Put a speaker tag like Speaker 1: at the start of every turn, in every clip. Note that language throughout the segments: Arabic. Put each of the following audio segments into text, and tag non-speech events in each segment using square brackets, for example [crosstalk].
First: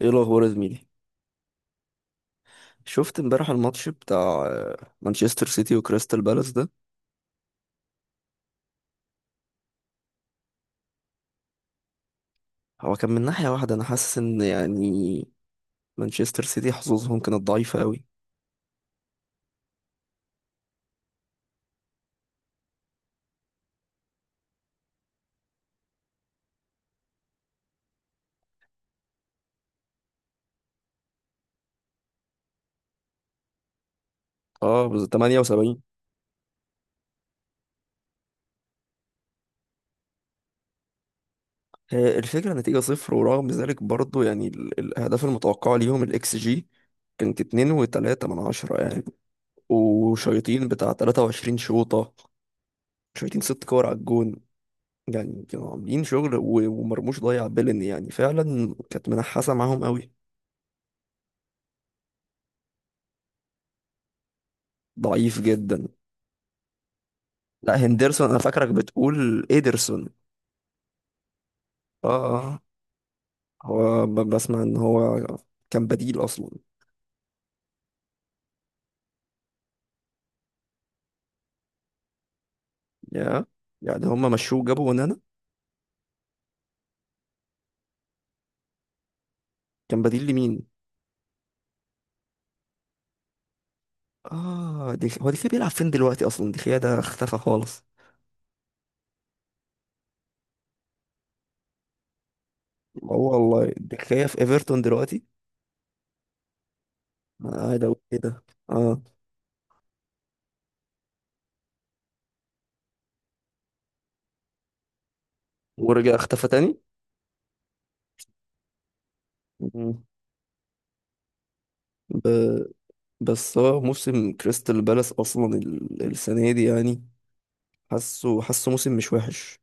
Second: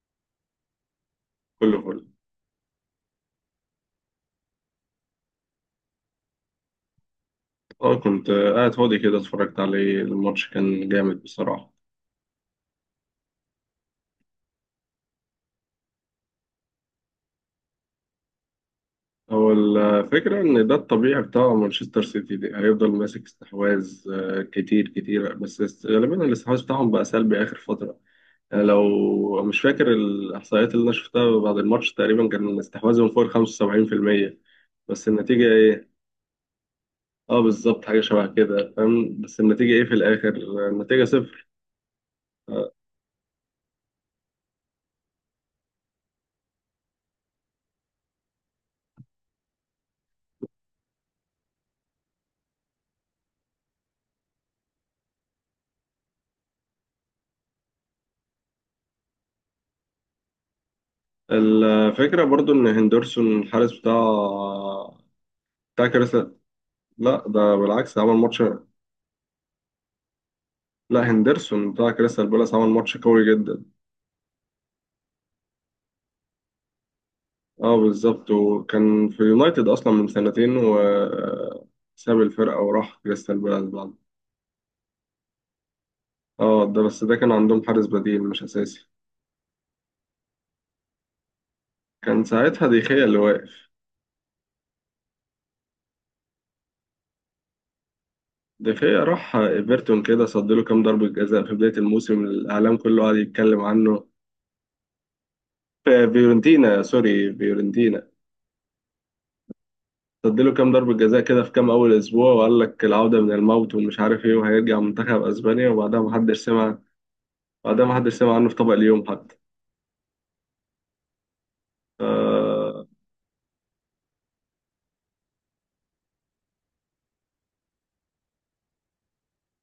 Speaker 1: ايه الاخبار يا زميلي؟
Speaker 2: كله فل.
Speaker 1: شفت امبارح الماتش بتاع مانشستر سيتي وكريستال بالاس ده؟
Speaker 2: اه كنت قاعد فاضي كده، اتفرجت عليه. الماتش كان جامد بصراحة.
Speaker 1: هو كان من ناحية واحدة، انا حاسس ان يعني مانشستر سيتي حظوظهم كانت ضعيفة قوي.
Speaker 2: هو الفكرة إن ده الطبيعي بتاع مانشستر سيتي، دي هيفضل ماسك استحواذ كتير كتير، بس غالبا الاستحواذ بتاعهم بقى سلبي آخر فترة. يعني لو مش فاكر الإحصائيات اللي أنا شفتها بعد الماتش، تقريبا كان استحواذهم فوق 75%.
Speaker 1: اه،
Speaker 2: بس النتيجة
Speaker 1: 78.
Speaker 2: إيه؟ اه بالظبط، حاجة شبه كده، فاهم؟ بس النتيجة إيه في الآخر؟ النتيجة صفر.
Speaker 1: هي الفكرة،
Speaker 2: آه،
Speaker 1: نتيجة صفر، ورغم ذلك برضو يعني الاهداف المتوقعة ليهم الاكس جي كانت 2 و3 من 10 يعني. وشيطين بتاع 23 شوطة، شيطين ست كور على الجون، يعني كانوا عاملين شغل، ومرموش ضيع بيلن، يعني فعلا كانت منحاسة معاهم قوي.
Speaker 2: الفكرة برضو إن هندرسون الحارس بتاع
Speaker 1: ضعيف
Speaker 2: بتاع
Speaker 1: جدا.
Speaker 2: كريستال. لا ده
Speaker 1: لا،
Speaker 2: بالعكس عمل
Speaker 1: هندرسون انا
Speaker 2: ماتش.
Speaker 1: فاكرك بتقول ايدرسون.
Speaker 2: لا هندرسون بتاع
Speaker 1: اه،
Speaker 2: كريستال بالاس
Speaker 1: اه،
Speaker 2: عمل ماتش قوي جدا.
Speaker 1: هو بسمع ان هو كان بديل اصلا.
Speaker 2: اه بالظبط، وكان في يونايتد اصلا من سنتين وساب الفرقه وراح كريستال
Speaker 1: يا
Speaker 2: بالاس بعد.
Speaker 1: يعني هما مشوه جابوا ونانا.
Speaker 2: اه ده، بس ده كان عندهم حارس بديل مش اساسي.
Speaker 1: كان بديل لمين؟
Speaker 2: كان ساعتها ديخيا اللي واقف.
Speaker 1: اه، دي هو دي بيلعب فين دلوقتي اصلا؟ دي ده اختفى خالص.
Speaker 2: ديخيا راح ايفرتون كده، صد له كام ضربه جزاء في بدايه الموسم، الاعلام كله قعد
Speaker 1: هو
Speaker 2: يتكلم
Speaker 1: والله دي
Speaker 2: عنه.
Speaker 1: في ايفرتون دلوقتي؟
Speaker 2: في فيورنتينا، سوري،
Speaker 1: انا قاعد اقول
Speaker 2: فيورنتينا.
Speaker 1: ايه ده. اه،
Speaker 2: اديله كام ضربة جزاء كده في كام أول أسبوع، وقال لك العودة من الموت ومش عارف إيه، وهيرجع منتخب أسبانيا، وبعدها
Speaker 1: ورجع
Speaker 2: محدش
Speaker 1: اختفى
Speaker 2: سمع.
Speaker 1: تاني.
Speaker 2: بعدها محدش سمع عنه في طبق اليوم حتى.
Speaker 1: مم. ب...
Speaker 2: آه.
Speaker 1: بس هو موسم كريستال بالاس اصلا السنه دي يعني، حاسه موسم مش وحش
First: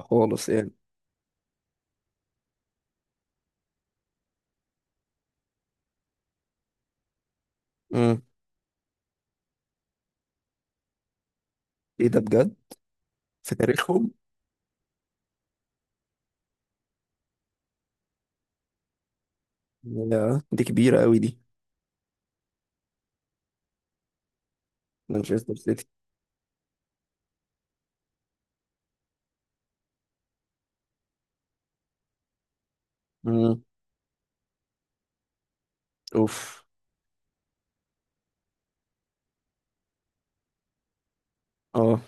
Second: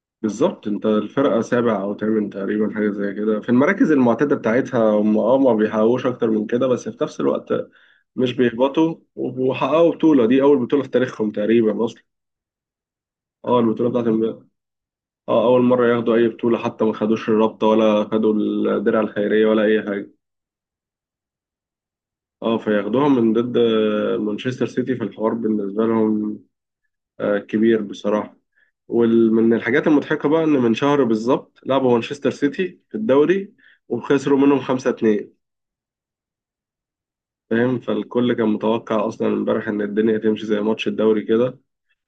Speaker 1: خالص
Speaker 2: بالظبط،
Speaker 1: يعني.
Speaker 2: أنت الفرقة سابع أو تامن تقريبا، حاجة زي كده، في المراكز المعتادة بتاعتها. هم أه ما بيحققوش أكتر من كده، بس في نفس الوقت
Speaker 1: امم
Speaker 2: مش بيهبطوا. وحققوا بطولة، دي أول بطولة في تاريخهم تقريبا أصلا.
Speaker 1: ايه ده بجد؟ في
Speaker 2: اه البطولة بتاعت
Speaker 1: تاريخهم؟
Speaker 2: امبارح. اه أول مرة ياخدوا أي بطولة، حتى ما خدوش الرابطة ولا خدوا الدرع الخيرية ولا أي حاجة.
Speaker 1: لا، دي كبيرة قوي دي.
Speaker 2: اه، فياخدوها من ضد مانشستر سيتي، في الحوار
Speaker 1: مانشستر سيتي.
Speaker 2: بالنسبة لهم كبير بصراحة. ومن الحاجات المضحكة بقى إن من شهر بالظبط لعبوا مانشستر سيتي في الدوري
Speaker 1: امم
Speaker 2: وخسروا منهم 5-2.
Speaker 1: اوف.
Speaker 2: فاهم؟ فالكل كان متوقع أصلا امبارح إن الدنيا تمشي زي ماتش الدوري كده.
Speaker 1: اه،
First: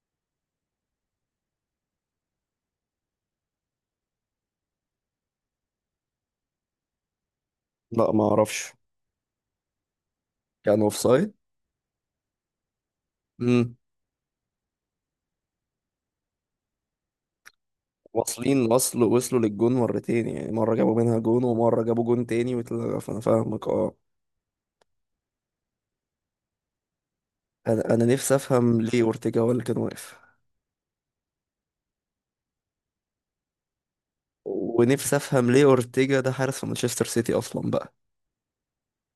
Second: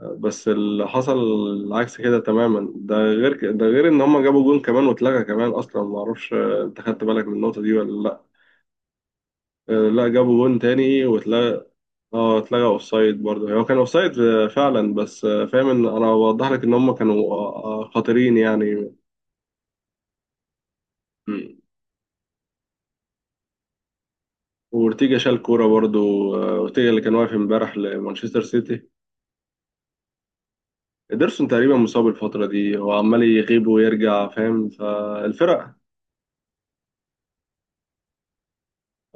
Speaker 2: بس اللي حصل العكس كده تماما. ده غير ده غير إن هما جابوا جون كمان واتلغى كمان أصلا، معرفش أنت خدت بالك من النقطة دي ولا
Speaker 1: لا،
Speaker 2: لأ؟
Speaker 1: ما اعرفش.
Speaker 2: لا جابوا جون
Speaker 1: كانوا اوف
Speaker 2: تاني
Speaker 1: سايد.
Speaker 2: واتلغى. اه اتلغى اوف سايد، برضه هو
Speaker 1: امم
Speaker 2: كان اوف سايد فعلا. بس فاهم، ان انا بوضح لك ان هم كانوا خطيرين
Speaker 1: واصلين،
Speaker 2: يعني.
Speaker 1: وصلوا للجون مرتين، يعني مرة جابوا منها جون
Speaker 2: مم.
Speaker 1: ومرة جابوا جون تاني، فانا فاهمك. اه،
Speaker 2: وارتيجا شال كوره برضه. اورتيجا اللي كان واقف امبارح
Speaker 1: انا نفسي
Speaker 2: لمانشستر
Speaker 1: افهم
Speaker 2: سيتي.
Speaker 1: ليه اورتيجا هو اللي كان واقف،
Speaker 2: ادرسون تقريبا مصاب الفتره دي، هو عمال يغيب ويرجع، فاهم؟
Speaker 1: ونفسي افهم ليه
Speaker 2: فالفرق،
Speaker 1: اورتيجا ده حارس في مانشستر سيتي اصلا بقى.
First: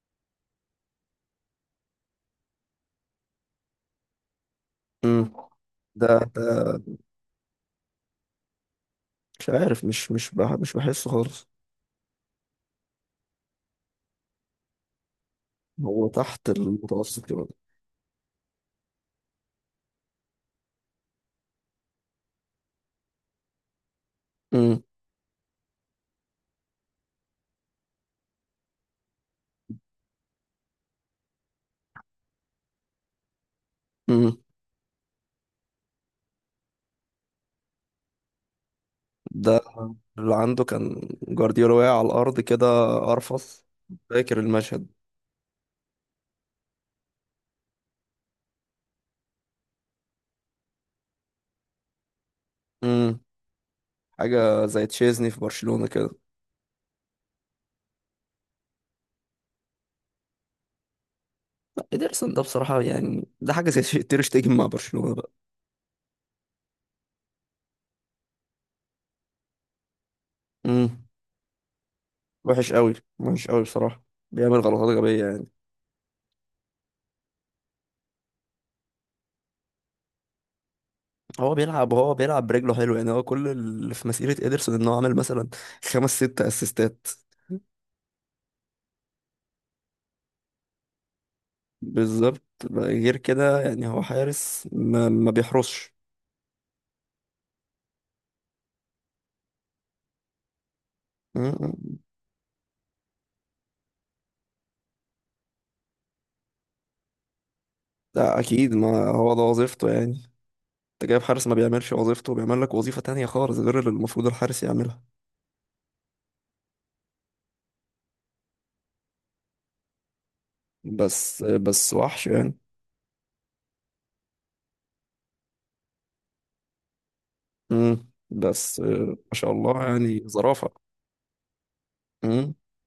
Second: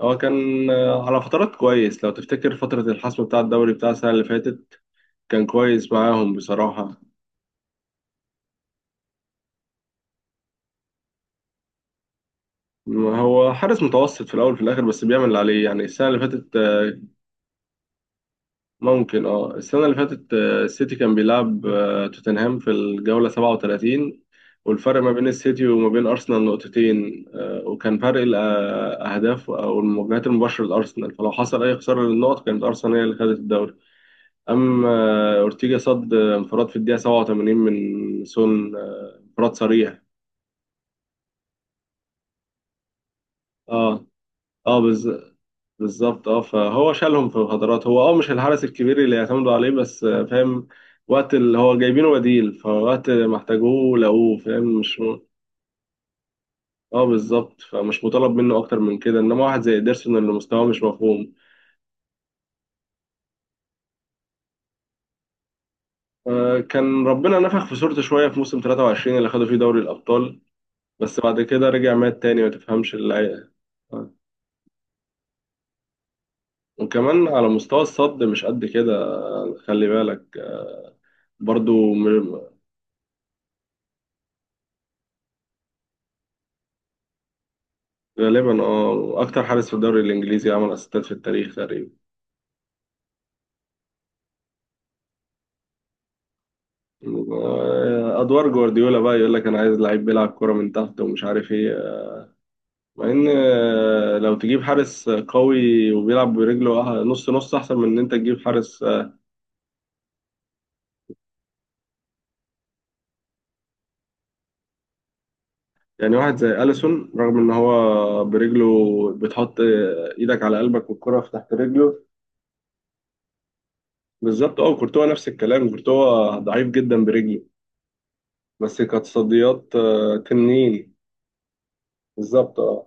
Speaker 2: هو كان على فترات كويس. لو تفتكر فتره الحسم بتاع الدوري بتاع السنه اللي فاتت،
Speaker 1: امم
Speaker 2: كان كويس
Speaker 1: ده
Speaker 2: معاهم
Speaker 1: ده
Speaker 2: بصراحه.
Speaker 1: مش عارف، مش بحسه خالص.
Speaker 2: هو حارس متوسط في الاول في الاخر، بس بيعمل اللي عليه يعني.
Speaker 1: هو
Speaker 2: السنه اللي
Speaker 1: تحت
Speaker 2: فاتت
Speaker 1: المتوسط كده.
Speaker 2: ممكن، اه، السنة اللي فاتت السيتي كان بيلعب توتنهام في الجولة 37، والفرق ما بين السيتي وما بين أرسنال نقطتين وكان فرق الأهداف أو المواجهات المباشرة لأرسنال، فلو حصل أي خسارة للنقط كانت أرسنال هي اللي خدت الدوري.
Speaker 1: امم
Speaker 2: أما أورتيجا صد انفراد في الدقيقة 87 من سون انفراد
Speaker 1: ده
Speaker 2: صريح.
Speaker 1: اللي عنده كان جوارديولا واقع على الأرض كده، قرفص.
Speaker 2: اه
Speaker 1: فاكر
Speaker 2: اه
Speaker 1: المشهد؟
Speaker 2: بالظبط. اه فهو شالهم في الهدرات. هو اه مش الحرس الكبير اللي يعتمدوا عليه، بس فاهم، وقت اللي هو جايبينه بديل، فوقت
Speaker 1: امم
Speaker 2: ما احتاجوه لقوه،
Speaker 1: حاجة
Speaker 2: فاهم؟
Speaker 1: زي
Speaker 2: مش
Speaker 1: تشيزني في برشلونة كده.
Speaker 2: اه بالظبط. فمش مطالب منه اكتر من كده، انما واحد زي ادرسون اللي مستواه مش مفهوم.
Speaker 1: لا، إيدرسون ده بصراحة يعني ده حاجة زي [laughs] تير شتيجن مع برشلونة بقى.
Speaker 2: كان ربنا نفخ في صورته شويه في موسم 23 اللي خدوا فيه دوري الابطال،
Speaker 1: امم
Speaker 2: بس بعد كده رجع مات تاني ما
Speaker 1: وحش قوي.
Speaker 2: تفهمش اللي.
Speaker 1: وحش قوي بصراحة.
Speaker 2: آه.
Speaker 1: بيعمل غلطات غبية يعني.
Speaker 2: وكمان على مستوى الصد مش قد كده. خلي بالك،
Speaker 1: هو
Speaker 2: برضو
Speaker 1: بيلعب هو بيلعب
Speaker 2: م-
Speaker 1: برجله حلو يعني. هو كل اللي في مسيرة إيدرسون إن هو عمل مثلا خمس ست أسيستات.
Speaker 2: غالبا اه اكتر حارس في الدوري الانجليزي عمل اسيستات في التاريخ تقريبا.
Speaker 1: بالظبط. غير كده يعني هو حارس ما بيحرسش.
Speaker 2: ادوار جوارديولا بقى يقول لك انا عايز لعيب بيلعب كرة من تحت ومش عارف ايه، مع ان لو تجيب حارس قوي وبيلعب برجله نص نص احسن من ان انت
Speaker 1: لا،
Speaker 2: تجيب
Speaker 1: اكيد
Speaker 2: حارس
Speaker 1: ما هو ده وظيفته يعني. انت جايب حارس ما بيعملش وظيفته، بيعمل لك وظيفة تانية خالص غير اللي المفروض الحارس يعملها.
Speaker 2: يعني واحد زي اليسون رغم ان هو برجله بتحط ايدك على قلبك والكرة في
Speaker 1: بس
Speaker 2: تحت
Speaker 1: بس
Speaker 2: رجله.
Speaker 1: وحش يعني.
Speaker 2: بالظبط، اه، كورتوا نفس الكلام، كورتوا ضعيف جدا برجله،
Speaker 1: بس،
Speaker 2: بس كانت
Speaker 1: ما شاء
Speaker 2: تصديات
Speaker 1: الله يعني ظرافة.
Speaker 2: تنين.
Speaker 1: امم
Speaker 2: بالظبط اه.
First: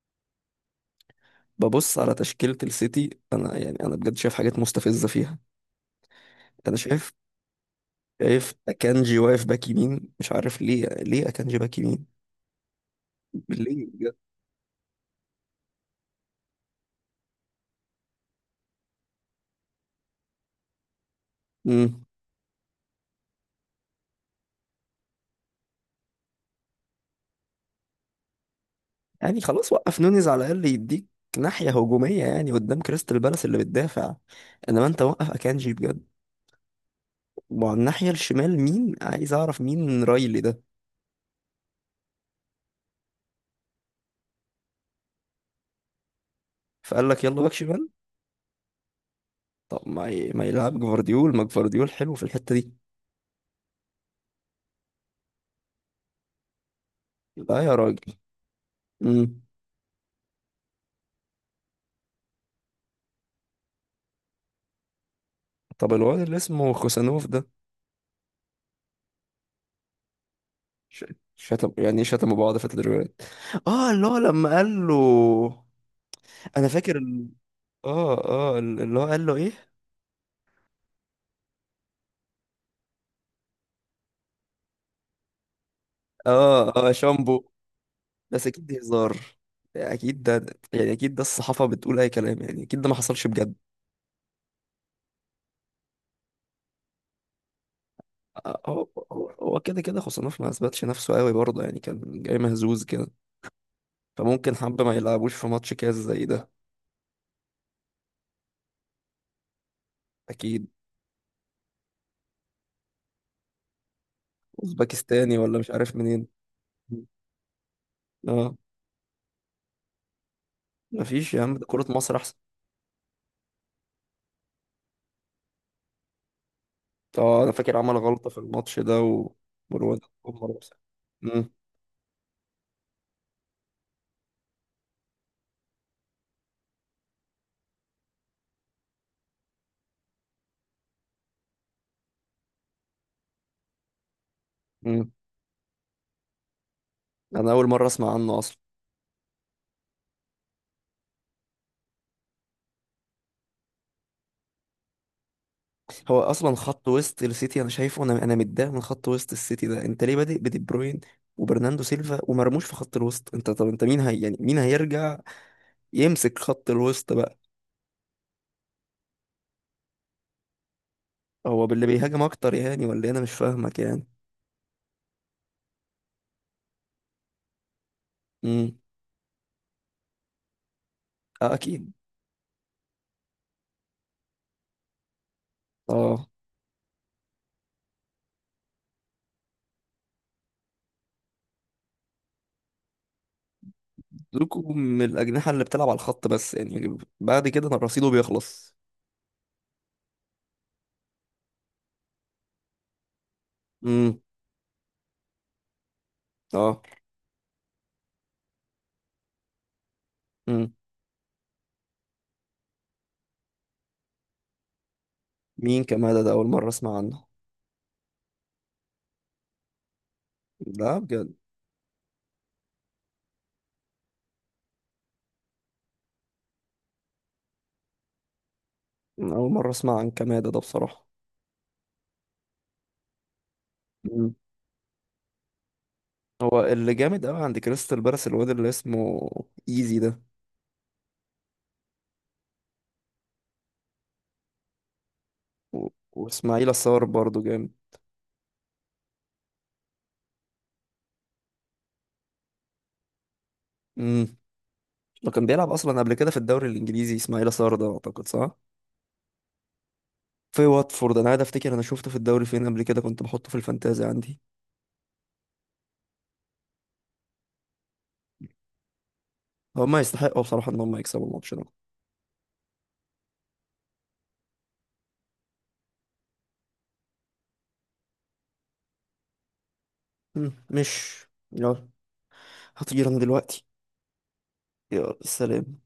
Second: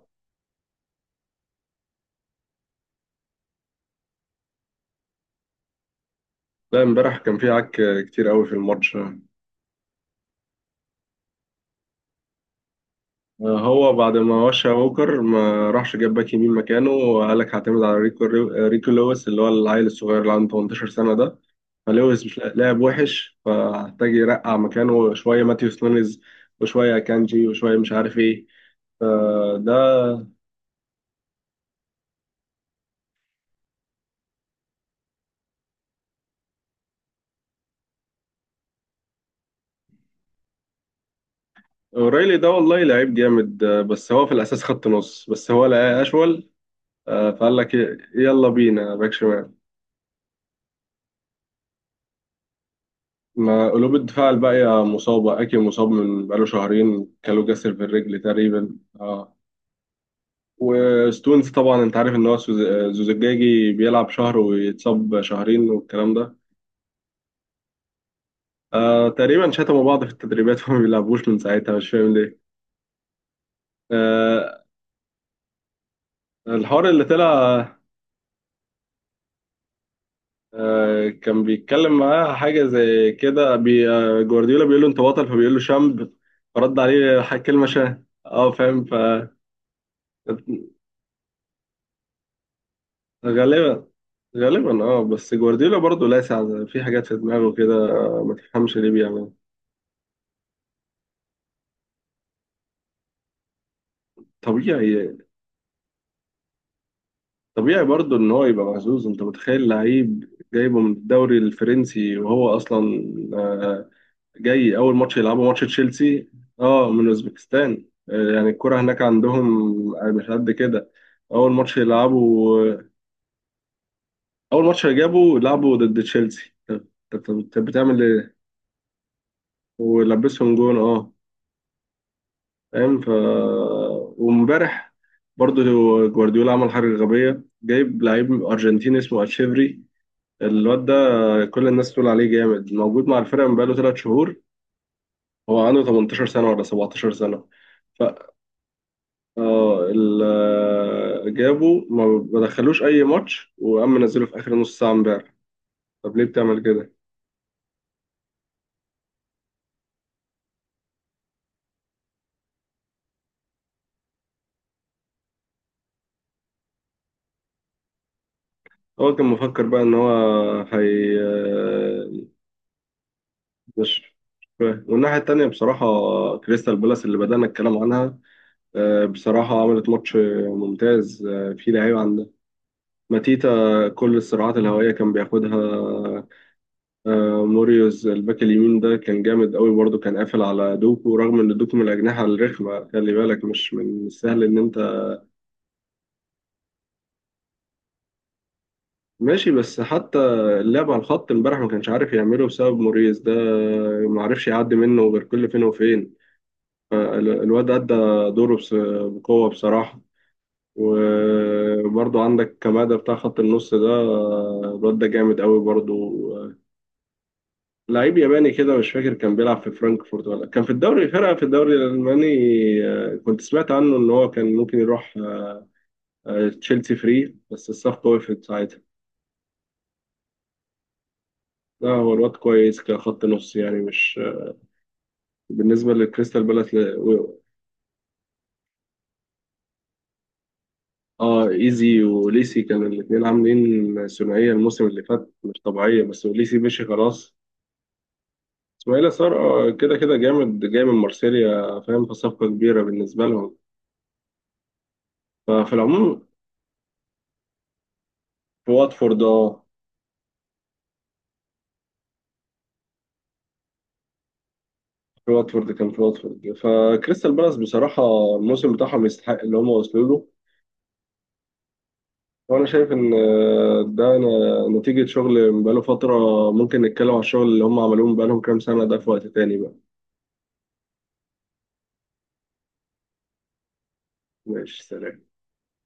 Speaker 1: ببص على تشكيلة السيتي انا، يعني انا بجد شايف حاجات مستفزة فيها. انا
Speaker 2: لا
Speaker 1: شايف
Speaker 2: امبارح كان في عك كتير قوي
Speaker 1: شايف
Speaker 2: في الماتش.
Speaker 1: اكانجي واقف باك يمين، مش عارف ليه اكانجي باك يمين؟ ليه
Speaker 2: هو
Speaker 1: بجد؟
Speaker 2: بعد ما وشى ووكر ما راحش جاب باك يمين مكانه، وقال لك هعتمد على ريكو. ريكو لويس اللي هو العيل الصغير اللي عنده 18 سنة ده،
Speaker 1: امم
Speaker 2: فلويس مش لاعب وحش، فهحتاج يرقع مكانه شوية ماتيوس نونيز وشوية كانجي وشوية مش عارف ايه.
Speaker 1: يعني خلاص وقف
Speaker 2: فده
Speaker 1: نونيز على الاقل يديك ناحية هجومية، يعني قدام كريستال بالاس اللي بتدافع، انما انت وقف اكانجي بجد. وعلى الناحية الشمال مين؟ عايز أعرف مين رايلي ده.
Speaker 2: اوريلي ده، والله لعيب جامد بس هو في الأساس خط نص، بس هو لقاه أشول
Speaker 1: فقال لك يلا باك
Speaker 2: فقال لك
Speaker 1: شمال.
Speaker 2: يلا بينا باك شمال.
Speaker 1: طب ما يلعب جفارديول، ما جفارديول حلو في الحتة دي.
Speaker 2: ما قلوب الدفاع الباقية مصابة. أكي مصاب من بقاله شهرين، كالو
Speaker 1: لا
Speaker 2: جسر
Speaker 1: يا
Speaker 2: في
Speaker 1: راجل.
Speaker 2: الرجل تقريبا اه.
Speaker 1: امم
Speaker 2: وستونز طبعا أنت عارف إن هو زوزجاجي، بيلعب شهر ويتصاب شهرين
Speaker 1: طب
Speaker 2: والكلام
Speaker 1: الواد اللي
Speaker 2: ده.
Speaker 1: اسمه خوسانوف ده،
Speaker 2: آه تقريبا شتموا بعض في التدريبات [laughs] فما
Speaker 1: ش...
Speaker 2: بيلعبوش من
Speaker 1: شتم
Speaker 2: ساعتها، مش
Speaker 1: يعني إيه؟
Speaker 2: فاهم
Speaker 1: شتموا
Speaker 2: ليه.
Speaker 1: بعض في التدريبات؟ اه، اللي هو لما
Speaker 2: آه
Speaker 1: قال له. انا
Speaker 2: الحوار
Speaker 1: فاكر
Speaker 2: اللي طلع.
Speaker 1: اه، اه، اللي هو قال له ايه؟
Speaker 2: آه كان بيتكلم معاه حاجة زي كده، بي آه جوارديولا بيقول له أنت بطل، فبيقول له شامب،
Speaker 1: اه،
Speaker 2: فرد
Speaker 1: اه،
Speaker 2: عليه
Speaker 1: شامبو.
Speaker 2: كلمة شاه،
Speaker 1: بس
Speaker 2: اه
Speaker 1: اكيد دي
Speaker 2: فاهم؟
Speaker 1: هزار، اكيد ده.
Speaker 2: فغالبا،
Speaker 1: يعني اكيد ده الصحافة بتقول اي كلام، يعني اكيد ده ما حصلش بجد.
Speaker 2: غالبا اه. بس جوارديولا برضه لاسع في حاجات في دماغه كده، ما تفهمش
Speaker 1: هو
Speaker 2: ليه
Speaker 1: هو
Speaker 2: بيعملها.
Speaker 1: هو كده خوسانوف ما اثبتش نفسه قوي برضه، يعني كان جاي مهزوز كده، فممكن حبة ما
Speaker 2: طبيعي،
Speaker 1: يلعبوش في ماتش كاس زي ده.
Speaker 2: طبيعي برضه ان هو يبقى مهزوز. انت متخيل لعيب
Speaker 1: اكيد.
Speaker 2: جايبه من الدوري الفرنسي وهو اصلا آه، جاي اول ماتش
Speaker 1: اوزبكستاني
Speaker 2: يلعبه
Speaker 1: ولا
Speaker 2: ماتش
Speaker 1: مش عارف منين.
Speaker 2: تشيلسي. اه من اوزبكستان يعني
Speaker 1: اه.
Speaker 2: الكرة هناك عندهم مش قد كده.
Speaker 1: مفيش يا
Speaker 2: اول
Speaker 1: عم، ده
Speaker 2: ماتش
Speaker 1: كرة مصر
Speaker 2: يلعبه،
Speaker 1: احسن.
Speaker 2: اول ماتش جابه لعبه ضد تشيلسي. طب،
Speaker 1: اه، انا
Speaker 2: طب
Speaker 1: فاكر عمل
Speaker 2: بتعمل
Speaker 1: غلطة
Speaker 2: ايه؟
Speaker 1: في الماتش ده و... والواد
Speaker 2: ولبسهم
Speaker 1: عمر
Speaker 2: جون
Speaker 1: وسام.
Speaker 2: اه.
Speaker 1: مم،
Speaker 2: فاهم. وامبارح برضه جوارديولا عمل حاجة غبية، جايب لعيب أرجنتيني اسمه أتشيفري. الواد ده كل الناس تقول عليه جامد، موجود مع الفرقة من بقاله 3 شهور.
Speaker 1: مم.
Speaker 2: هو عنده 18 سنة ولا 17 سنة؟
Speaker 1: انا اول مرة
Speaker 2: ف
Speaker 1: اسمع عنه اصلا.
Speaker 2: آه، ال- آه، جابه ما دخلوش أي ماتش، وقام منزله في آخر نص ساعة امبارح. طب
Speaker 1: هو
Speaker 2: ليه
Speaker 1: اصلا
Speaker 2: بتعمل
Speaker 1: خط
Speaker 2: كده؟
Speaker 1: وسط السيتي انا شايفه، انا متضايق من خط وسط السيتي ده. انت ليه بادئ بدي بروين وبرناندو سيلفا ومرموش في خط الوسط؟ انت، طب انت مين هي يعني، مين هيرجع يمسك خط الوسط بقى؟
Speaker 2: هو كان مفكر بقى إن هو هي
Speaker 1: هو باللي بيهاجم اكتر يعني ولا إيه؟ انا مش فاهمك يعني.
Speaker 2: مش مش فاهم. والناحية التانية بصراحة كريستال بالاس اللي بدأنا الكلام عنها
Speaker 1: امم
Speaker 2: بصراحة عملت ماتش ممتاز
Speaker 1: آه،
Speaker 2: في
Speaker 1: اكيد.
Speaker 2: لعيبة عندها. ماتيتا كل الصراعات الهوائية كان بياخدها.
Speaker 1: اه.
Speaker 2: موريوز الباك اليمين ده كان جامد قوي برضه، كان قافل على دوكو، رغم ان دوكو من الأجنحة الرخمة، خلي بالك مش من السهل ان
Speaker 1: لكم
Speaker 2: انت.
Speaker 1: من الاجنحه اللي بتلعب على الخط بس يعني بعد كده أنا رصيده بيخلص.
Speaker 2: ماشي، بس حتى اللعب على الخط امبارح ما كانش عارف يعمله بسبب موريوس ده،
Speaker 1: امم
Speaker 2: ما عرفش يعدي منه غير كل فين وفين.
Speaker 1: اه.
Speaker 2: الواد أدى دوره بقوة بصراحة.
Speaker 1: امم
Speaker 2: وبرضو عندك كمادة بتاع خط النص ده الواد ده جامد قوي
Speaker 1: مين
Speaker 2: برضو.
Speaker 1: كمادة ده؟ اول
Speaker 2: آه،
Speaker 1: مره اسمع عنه.
Speaker 2: لعيب ياباني كده، مش فاكر كان بيلعب في فرانكفورت ولا كان في
Speaker 1: لا
Speaker 2: الدوري،
Speaker 1: بجد.
Speaker 2: فرقة في الدوري الألماني. كنت سمعت عنه إن هو كان ممكن يروح تشيلسي فري، بس الصفقة وقفت ساعتها.
Speaker 1: أنا اول مره اسمع عن كمادة ده بصراحه.
Speaker 2: لا هو الواد كويس كخط نص يعني، مش
Speaker 1: امم
Speaker 2: بالنسبة لكريستال
Speaker 1: هو
Speaker 2: بالاس
Speaker 1: اللي جامد قوي عند كريستال بالاس الواد اللي اسمه ايزي ده،
Speaker 2: اه ايزي وليسي كانوا الاتنين عاملين ثنائية الموسم اللي فات مش طبيعية، بس وليسي
Speaker 1: واسماعيل
Speaker 2: مشي
Speaker 1: الصار
Speaker 2: خلاص.
Speaker 1: برضه جامد.
Speaker 2: اسماعيل صار كده كده جامد، جاي من مارسيليا، فاهم؟ فصفقة كبيرة بالنسبة لهم.
Speaker 1: امم لو كان بيلعب
Speaker 2: ففي
Speaker 1: اصلا قبل
Speaker 2: العموم،
Speaker 1: كده في الدوري الانجليزي اسماعيل صار ده، اعتقد صح؟
Speaker 2: في واتفورد اه،
Speaker 1: في واتفورد انا قاعد افتكر، انا شفته في الدوري فين قبل كده، كنت بحطه في الفانتازي عندي.
Speaker 2: في واتفورد كان. في واتفورد، فكريستال بالاس بصراحة الموسم بتاعهم يستحق اللي هم
Speaker 1: هما
Speaker 2: وصلوا له.
Speaker 1: يستحقوا بصراحة ان هما يكسبوا الماتش ده.
Speaker 2: وأنا شايف إن ده نتيجة شغل بقاله فترة. ممكن نتكلم على الشغل اللي هم عملوه بقالهم كام سنة ده في وقت تاني بقى.
Speaker 1: مش، يلا هطير انا دلوقتي.
Speaker 2: ماشي،
Speaker 1: يلا
Speaker 2: سلام.
Speaker 1: سلام.